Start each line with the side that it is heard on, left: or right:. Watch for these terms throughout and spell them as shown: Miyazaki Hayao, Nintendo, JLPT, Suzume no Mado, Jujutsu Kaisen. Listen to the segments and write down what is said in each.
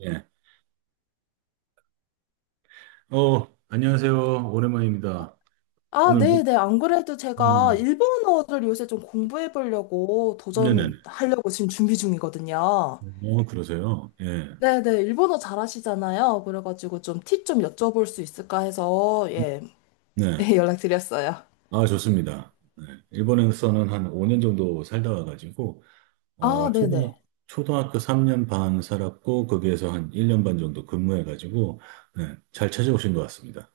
right: 예. 안녕하세요. 오랜만입니다.
left: 아,
right: 오늘,
left: 네네. 안 그래도 제가
right: 네,
left: 일본어를 요새 좀 공부해 보려고
right: 네네.
left: 도전하려고 지금 준비 중이거든요.
right: 그러세요. 예.
left: 네네. 일본어 잘하시잖아요. 그래가지고 좀 팁 좀 여쭤볼 수 있을까 해서, 예,
right: 네.
left: 예, 연락드렸어요.
right: 아, 좋습니다. 네. 일본에서는 한 5년 정도 살다 와가지고,
left: 아,
right: 어, 초등,
left: 네네.
right: 초등학교 3년 반 살았고, 거기에서 한 1년 반 정도 근무해가지고, 네. 잘 찾아오신 것 같습니다.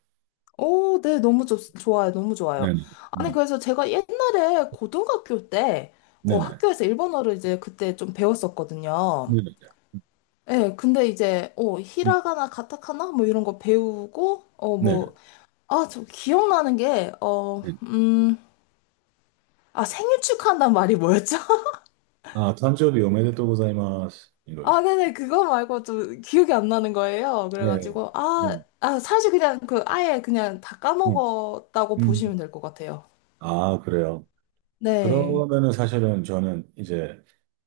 left: 오, 네. 너무 좋아요. 너무 좋아요.
right: 네네.
left: 아니,
right: 네.
left: 그래서 제가 옛날에 고등학교 때,
right: 네네.
left: 학교에서 일본어를 이제 그때 좀 배웠었거든요.
right: 네네. 네.
left: 예, 근데 이제,
right: 네.
left: 히라가나, 가타카나, 뭐 이런 거 배우고,
right: 네, 네.
left: 뭐, 아, 저 기억나는 게,
right: 네, 네.
left: 아, 생일 축하한다는 말이 뭐였죠?
right: 아, 탄조비 오메데 또고자이마스. 이거죠.
left: 아, 네네, 그거 말고 좀 기억이 안 나는 거예요.
right: 네.
left: 그래가지고, 아,
right: 음,
left: 아, 사실 그냥 그 아예 그냥 다
right: 음,
left: 까먹었다고
right: 음.
left: 보시면 될 것 같아요.
right: 아, 그래요.
left: 네.
right: 그러면은 사실은 저는 이제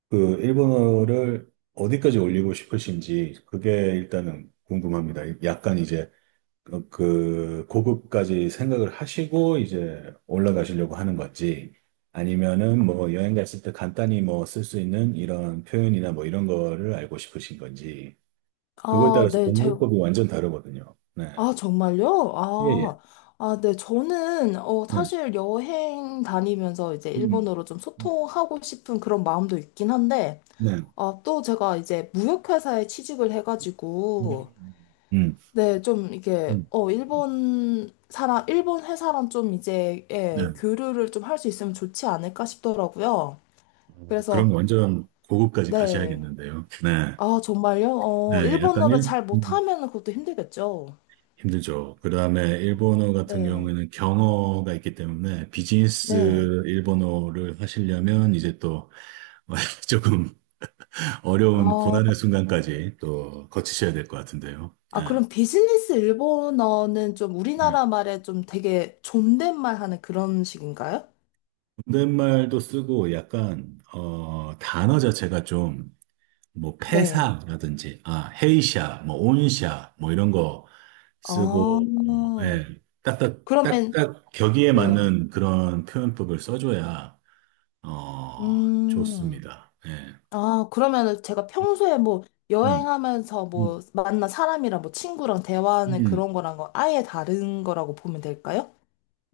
right: 그 일본어를 어디까지 올리고 싶으신지 그게 일단은 궁금합니다. 약간 이제 그, 그 고급까지 생각을 하시고 이제 올라가시려고 하는 건지 아니면은 뭐 여행 갔을 때 간단히 뭐 쓸 수 있는 이런 표현이나 뭐 이런 거를 알고 싶으신 건지 그거에
left: 아,
right: 따라서
left: 네,
right: 공부법이 완전 다르거든요. 네.
left: 아, 정말요?
right: 예, 예.
left: 아, 아, 네, 저는,
right: 네.
left: 사실 여행 다니면서 이제
right: 음. 음,
left: 일본어로 좀
right: 음.
left: 소통하고 싶은 그런 마음도 있긴 한데,
right: 네.
left: 아, 또 제가 이제 무역회사에 취직을
right: 음.
left: 해가지고,
right: 음. 음.
left: 네, 좀 이게
right: 음, 음.
left: 일본 회사랑 좀 이제
right: 네.
left: 예, 교류를 좀 할 수 있으면 좋지 않을까 싶더라고요. 그래서
right: 그럼 완전 고급까지
left: 네.
right: 가셔야겠는데요. 네.
left: 아, 정말요?
right: 네, 약간
left: 일본어를
right: 일,
left: 잘
right: 음,
left: 못하면 그것도 힘들겠죠.
right: 힘들죠. 그 다음에 일본어 같은
left: 네.
right: 경우에는 경어가 있기 때문에 비즈니스
left: 네.
right: 일본어를 하시려면 이제 또 조금 어려운
left: 어,
right: 고난의 순간까지 또 거치셔야 될 것 같은데요.
left: 아,
right: 네.
left: 그럼 비즈니스 일본어는 좀
right: 네.
left: 우리나라 말에 좀 되게 존댓말 하는 그런 식인가요?
right: 존댓말도 쓰고 약간 단어 자체가 좀 뭐
left: 네.
right: 폐사라든지 아 헤이샤 뭐 온샤 뭐 이런 거
left: 아,
right: 쓰고, 뭐, 예, 딱딱,
left: 그러면,
right: 딱딱 격의에
left: 네.
right: 맞는 그런 표현법을 써줘야, 어,
left: 음.
right: 좋습니다. 예.
left: 아, 그러면은 제가 평소에 뭐
right: 음,
left: 여행하면서 뭐
right: 음,
left: 만난 사람이랑 뭐 친구랑 대화하는
right: 음.
left: 그런 거랑 은 아예 다른 거라고 보면 될까요?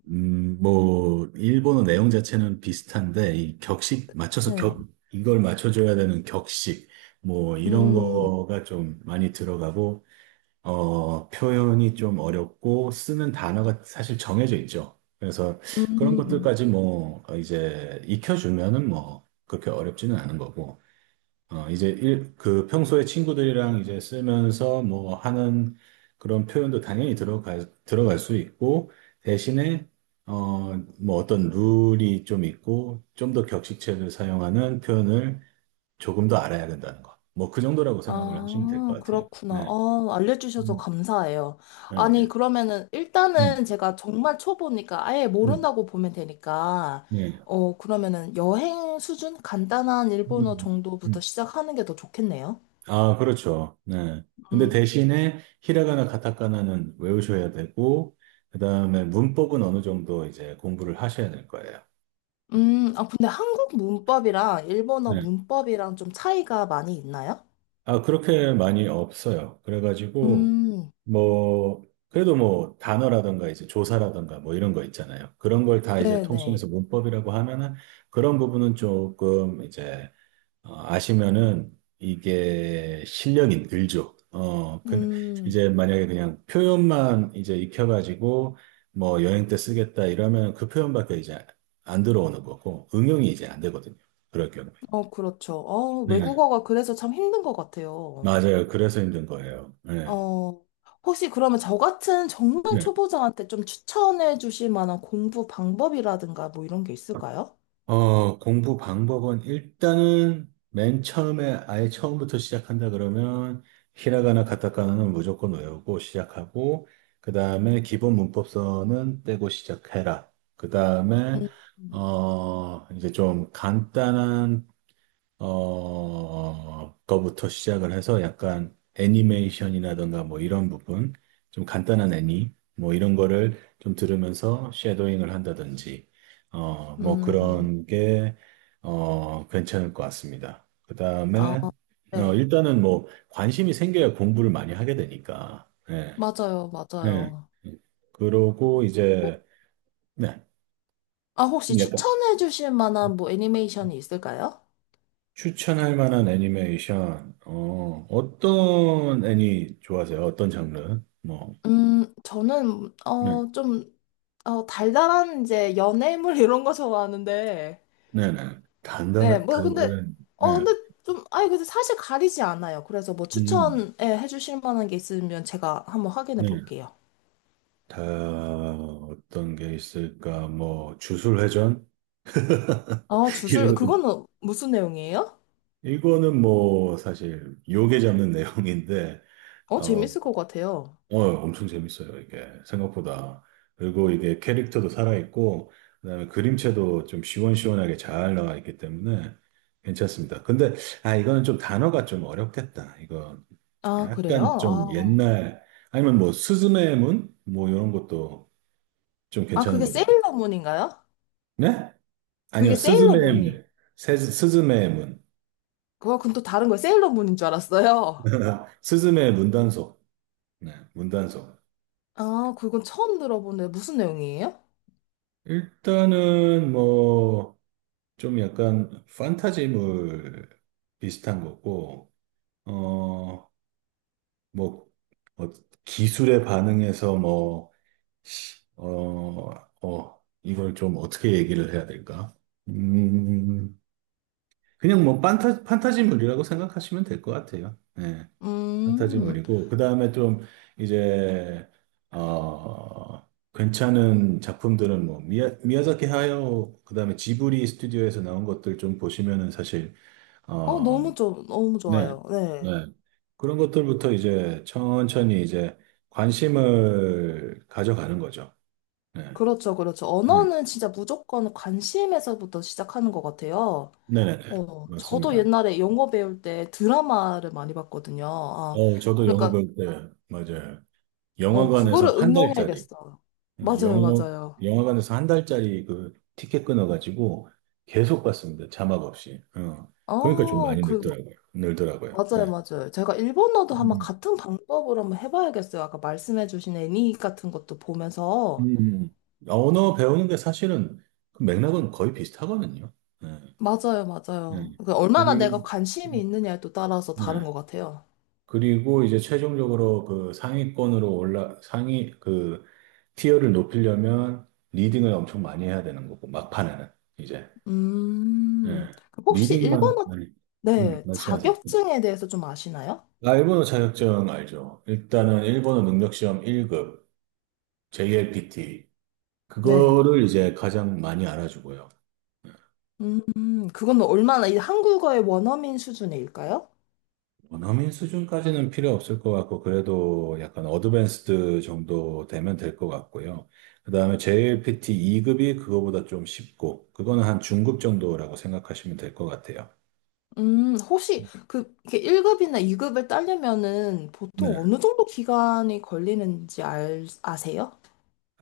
right: 뭐, 일본어 내용 자체는 비슷한데, 이 격식, 맞춰서
left: 네.
right: 격, 이걸 맞춰줘야 되는 격식, 뭐, 이런
left: 음,
right: 거가 좀 많이 들어가고, 표현이 좀 어렵고 쓰는 단어가 사실 정해져 있죠. 그래서 그런
left: 음,
right: 것들까지 이제 익혀주면은 뭐 그렇게 어렵지는 않은 거고. 그 평소에 친구들이랑 이제 쓰면서 뭐 하는 그런 표현도 당연히 들어갈 수 있고 대신에 어, 뭐 어떤 룰이 좀 있고 좀 더 격식체를 사용하는 표현을 조금 더 알아야 된다는 거. 뭐 그 정도라고 생각을 하시면 될 것
left: 아,
right: 같아요.
left: 그렇구나.
right: 네.
left: 아, 알려주셔서
right: 음.
left: 감사해요. 아니,
right: 네.
left: 그러면은
right: 음,
left: 일단은 제가 정말 초보니까 아예
right: 음,
left: 모른다고 보면 되니까,
right: 예.
left: 어, 그러면은 여행 수준? 간단한 일본어
right: 음.
left: 정도부터
right: 음.
left: 시작하는 게 더 좋겠네요.
right: 아, 그렇죠. 네. 근데
left: 음.
right: 대신에 히라가나 가타카나는 외우셔야 되고, 그 다음에 문법은 어느 정도 이제 공부를 하셔야 될 거예요. 네.
left: 아, 근데 한국 문법이랑 일본어
right: 네.
left: 문법이랑 좀 차이가 많이 있나요?
right: 아, 그렇게 많이 없어요. 그래가지고,
left: 음,
right: 뭐, 그래도 뭐, 단어라든가 이제 조사라든가 뭐 이런 거 있잖아요. 그런 걸 다 이제
left: 네네.
right: 통칭해서 문법이라고 하면은 그런 부분은 조금 이제 아시면은 이게 실력이 늘죠. 어, 근
left: 음,
right: 이제 만약에 그냥 표현만 이제 익혀가지고 뭐 여행 때 쓰겠다 이러면 그 표현밖에 이제 안 들어오는 거고 응용이 이제 안 되거든요. 그럴 경우에.
left: 어, 그렇죠.
right: 네,
left: 외국어가 그래서 참 힘든 것 같아요.
right: 맞아요. 그래서 힘든 거예요. 네,
left: 어, 혹시 그러면 저 같은 정말
right: 네.
left: 초보자한테 좀 추천해 주실 만한 공부 방법이라든가 뭐 이런 게 있을까요?
right: 공부 방법은 일단은 맨 처음에 아예 처음부터 시작한다 그러면 히라가나 가타카나는 무조건 외우고 시작하고 그 다음에 기본 문법서는 떼고 시작해라. 그 다음에
left: 음,
right: 어 이제 좀 간단한 거부터 시작을 해서 약간 애니메이션이라든가 뭐 이런 부분, 좀 간단한 애니, 뭐 이런 거를 좀 들으면서 쉐도잉을 한다든지, 어, 뭐
left: 음,
right: 그런 게, 괜찮을 것 같습니다. 그
left: 아,
right: 다음에,
left: 네.
right: 일단은 뭐 관심이 생겨야 공부를 많이 하게 되니까, 예,
left: 맞아요,
right: 예.
left: 맞아요.
right: 그러고
left: 어,
right: 이제, 네,
left: 아, 혹시
right: 좀 약간
left: 추천해 주실 만한 뭐 애니메이션이 있을까요?
right: 추천할 만한 애니메이션, 어떤 애니 좋아하세요? 어떤 장르? 뭐,
left: 저는,
right: 네,
left: 어, 달달한 이제 연애물 이런 거 좋아하는데,
right: 네, 네.
left: 네,
right: 단단한,
left: 뭐, 근데,
right: 단단한,
left: 어,
right: 네,
left: 근데 좀, 아니, 근데 사실 가리지 않아요. 그래서 뭐
right: 음,
left: 추천해 주실 만한 게 있으면 제가 한번 확인해
right: 네.
left: 볼게요.
right: 다, 어떤 게 있을까? 뭐, 주술회전?
left: 아, 주술,
right: 이런 거.
left: 그거는 무슨 내용이에요?
right: 이거는 뭐, 사실, 요괴 잡는 내용인데,
left: 어,
right: 어,
left: 재밌을 것 같아요.
right: 엄청 재밌어요, 이게. 생각보다. 그리고 이게 캐릭터도 살아있고, 그다음에 그림체도 좀 시원시원하게 잘 나와 있기 때문에 괜찮습니다. 근데, 아, 이거는 좀 단어가 좀 어렵겠다. 이거
left: 아, 그래요?
right: 약간 좀
left: 아,
right: 옛날, 아니면 뭐, 스즈메의 문? 뭐, 이런 것도 좀
left: 아,
right: 괜찮은
left: 그게
right: 거 같아요.
left: 세일러문인가요?
right: 네?
left: 그게
right: 아니요, 스즈메의
left: 세일러문이.
right: 문. 스즈메의 문.
left: 그건 또 다른 거예요. 세일러문인 줄 알았어요.
right: 스즈메의 문단속. 네, 문단속.
left: 아, 그건 처음 들어보네. 무슨 내용이에요?
right: 일단은 뭐, 좀 약간 판타지물 비슷한 거고, 어, 뭐, 어, 기술에 반응해서 어, 이걸 좀 어떻게 얘기를 해야 될까? 음, 그냥 뭐 판타지물이라고 생각하시면 될 것 같아요. 네,
left: 음.
right: 판타지물이고, 그 다음에 좀 이제, 어, 괜찮은 작품들은 미야자키 하야오, 그 다음에 지브리 스튜디오에서 나온 것들 좀 보시면은 사실
left: 어,
right: 어,
left: 너무 좋, 너무
right: 네,
left: 좋아요.
right: 네.
left: 네.
right: 그런 것들부터 이제 천천히 이제 관심을 가져가는 거죠. 네,
left: 그렇죠, 그렇죠.
right: 네,
left: 언어는 진짜 무조건 관심에서부터 시작하는 것 같아요.
right: 네, 네, 네.
left: 어, 저도
right: 맞습니다.
left: 옛날에 영어 배울 때 드라마를 많이 봤거든요. 아,
right: 저도 영어
left: 그러니까,
right: 배울 때, 맞아요. 영화관에서
left: 그거를
right: 한 달짜리,
left: 응용해야겠어요. 맞아요,
right: 영어,
left: 맞아요.
right: 영화관에서 한 달짜리 그 티켓 끊어가지고 계속 봤습니다. 자막 없이. 어. 그러니까 좀
left: 어,
right: 많이
left: 그,
right: 늘더라고요. 늘더라고요.
left: 맞아요,
right: 예.
left: 맞아요. 제가 일본어도 한번
right: 음,
left: 같은 방법으로 한번 해봐야겠어요. 아까 말씀해주신 애니 같은 것도 보면서.
right: 음. 아, 언어 배우는 게 사실은 그 맥락은 거의 비슷하거든요. 네.
left: 맞아요, 맞아요.
right: 네.
left: 그 얼마나
right: 그리,
left: 내가 관심이 있느냐에 또 따라서 다른
right: 네.
left: 것 같아요.
right: 그리고 이제 최종적으로 그 상위권으로 티어를 높이려면 리딩을 엄청 많이 해야 되는 거고, 막판에는, 이제. 예.
left: 음, 혹시
right: 리딩만,
left: 일본어,
right: 아니,
left: 네,
right: 말씀하세요. 예.
left: 자격증에 대해서 좀 아시나요?
right: 아, 일본어 자격증 알죠? 일단은 일본어 능력시험 1급, JLPT.
left: 네.
right: 그거를 이제 가장 많이 알아주고요.
left: 음, 그건 얼마나 이 한국어의 원어민 수준일까요?
right: 원어민 수준까지는 필요 없을 것 같고, 그래도 약간 어드밴스드 정도 되면 될 것 같고요. 그 다음에 JLPT 2급이 그거보다 좀 쉽고, 그거는 한 중급 정도라고 생각하시면 될 것 같아요.
left: 혹시 그 이렇게 1급이나 2급을 따려면은
right: 네.
left: 보통 어느 정도 기간이 걸리는지 알, 아세요?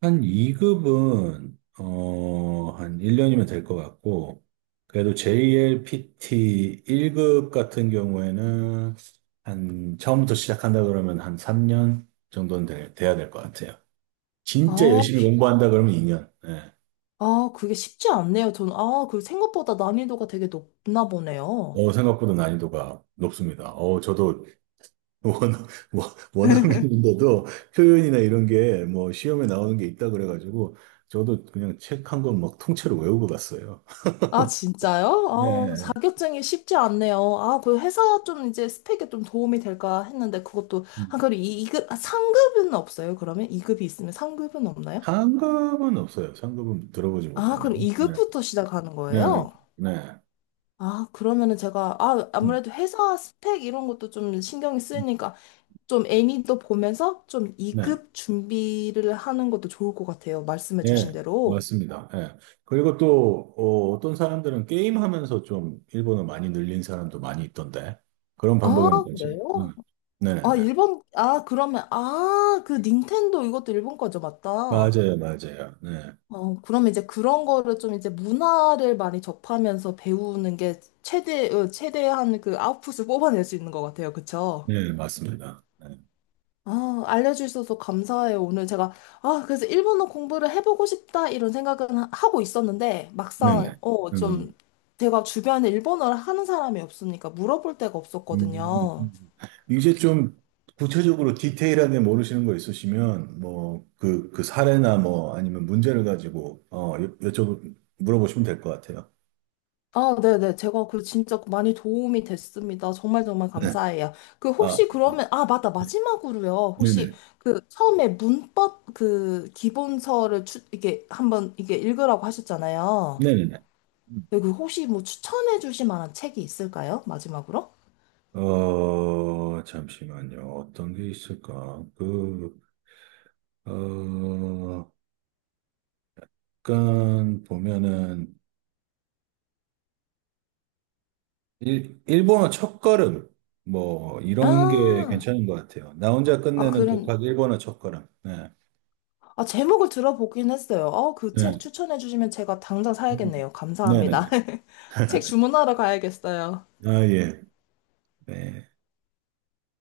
right: 한 2급은, 어, 한 1년이면 될 것 같고, 그래도 JLPT 1급 같은 경우에는 한 처음부터 시작한다 그러면 한 3년 정도는 돼, 돼야 될 것 같아요. 진짜
left: 아,
right: 열심히 공부한다 그러면 2년.
left: 아, 그게 쉽지 않네요. 저는, 아, 그 생각보다 난이도가 되게 높나 보네요.
right: 생각보다 난이도가 높습니다. 어, 저도 원, 원- 원어민인데도 표현이나 이런 게 뭐 시험에 나오는 게 있다 그래가지고 저도 그냥 책 한 권 막 통째로 외우고 갔어요.
left: 아, 진짜요? 아,
right: 네.
left: 자격증이 쉽지 않네요. 아, 그 회사 좀 이제 스펙에 좀 도움이 될까 했는데 그것도, 아,
right: 음.
left: 그리고 이급 아, 상급은 없어요? 그러면? 이급이 있으면 상급은 없나요?
right: 상급은 없어요. 상급은 들어보지 못했
left: 아,
right: 나요
left: 그럼
right: 네.
left: 이급부터 시작하는
right: 네, 네,
left: 거예요?
right: 네.
left: 아, 그러면은 제가, 아,
right: 음,
left: 아무래도 회사 스펙 이런 것도 좀 신경이
right: 음,
left: 쓰이니까 좀 애니도 보면서
right: 네.
left: 좀이급 준비를 하는 것도 좋을 것 같아요. 말씀해 주신
right: 예,
left: 대로.
right: 맞습니다. 예. 그리고 또 어떤 사람들은 게임하면서 좀 일본어 많이 늘린 사람도 많이 있던데 그런
left: 아,
right: 방법에는 관심이.
left: 그래요?
right: 음. 네네네.
left: 아, 일본, 아, 그러면, 아, 그 닌텐도 이것도 일본 거죠, 맞다.
right: 맞아요, 맞아요. 네,
left: 어, 그럼 이제 그런 거를 좀 이제 문화를 많이 접하면서 배우는 게 최대, 어, 최대한 그 아웃풋을 뽑아낼 수 있는 것 같아요. 그쵸?
right: 네, 맞습니다. 네,
left: 아, 알려주셔서 감사해요. 오늘 제가, 아, 그래서 일본어 공부를 해보고 싶다, 이런 생각은 하고 있었는데,
right: 네.
left: 막상, 어,
right: 음,
left: 좀, 제가 주변에 일본어를 하는 사람이 없으니까 물어볼 데가 없었거든요.
right: 음. 이제 좀 구체적으로 디테일하게 모르시는 거 있으시면 뭐 그 그 사례나 뭐 아니면 문제를 가지고 여쭤 물어보시면 될 것 같아요.
left: 아, 네네. 제가 그 진짜 그 많이 도움이 됐습니다. 정말 정말
right: 네,
left: 감사해요. 그
right: 아,
left: 혹시 그러면, 아, 맞다. 마지막으로요. 혹시
right: 네네,
left: 그 처음에 문법 그 기본서를 이게 한번 이게 읽으라고 하셨잖아요.
right: 네네네. 음.
left: 네, 그 혹시 뭐 추천해 주실 만한 책이 있을까요? 마지막으로?
right: 어 잠시만요. 어떤 게 있을까? 어, 약간 보면은 일본어 첫걸음 뭐 이런 게
left: 아,
right: 괜찮은 것 같아요. 나 혼자
left: 아,
right: 끝내는
left: 그런,
right: 독학 일본어 첫걸음. 네,
left: 아, 제목을 들어보긴 했어요. 어, 그
right: 네,
left: 책 추천해 주시면 제가 당장
right: 음,
left: 사야겠네요.
right: 네, 네.
left: 감사합니다.
right: 네.
left: 책 주문하러 가야겠어요.
right: 아 예, 네.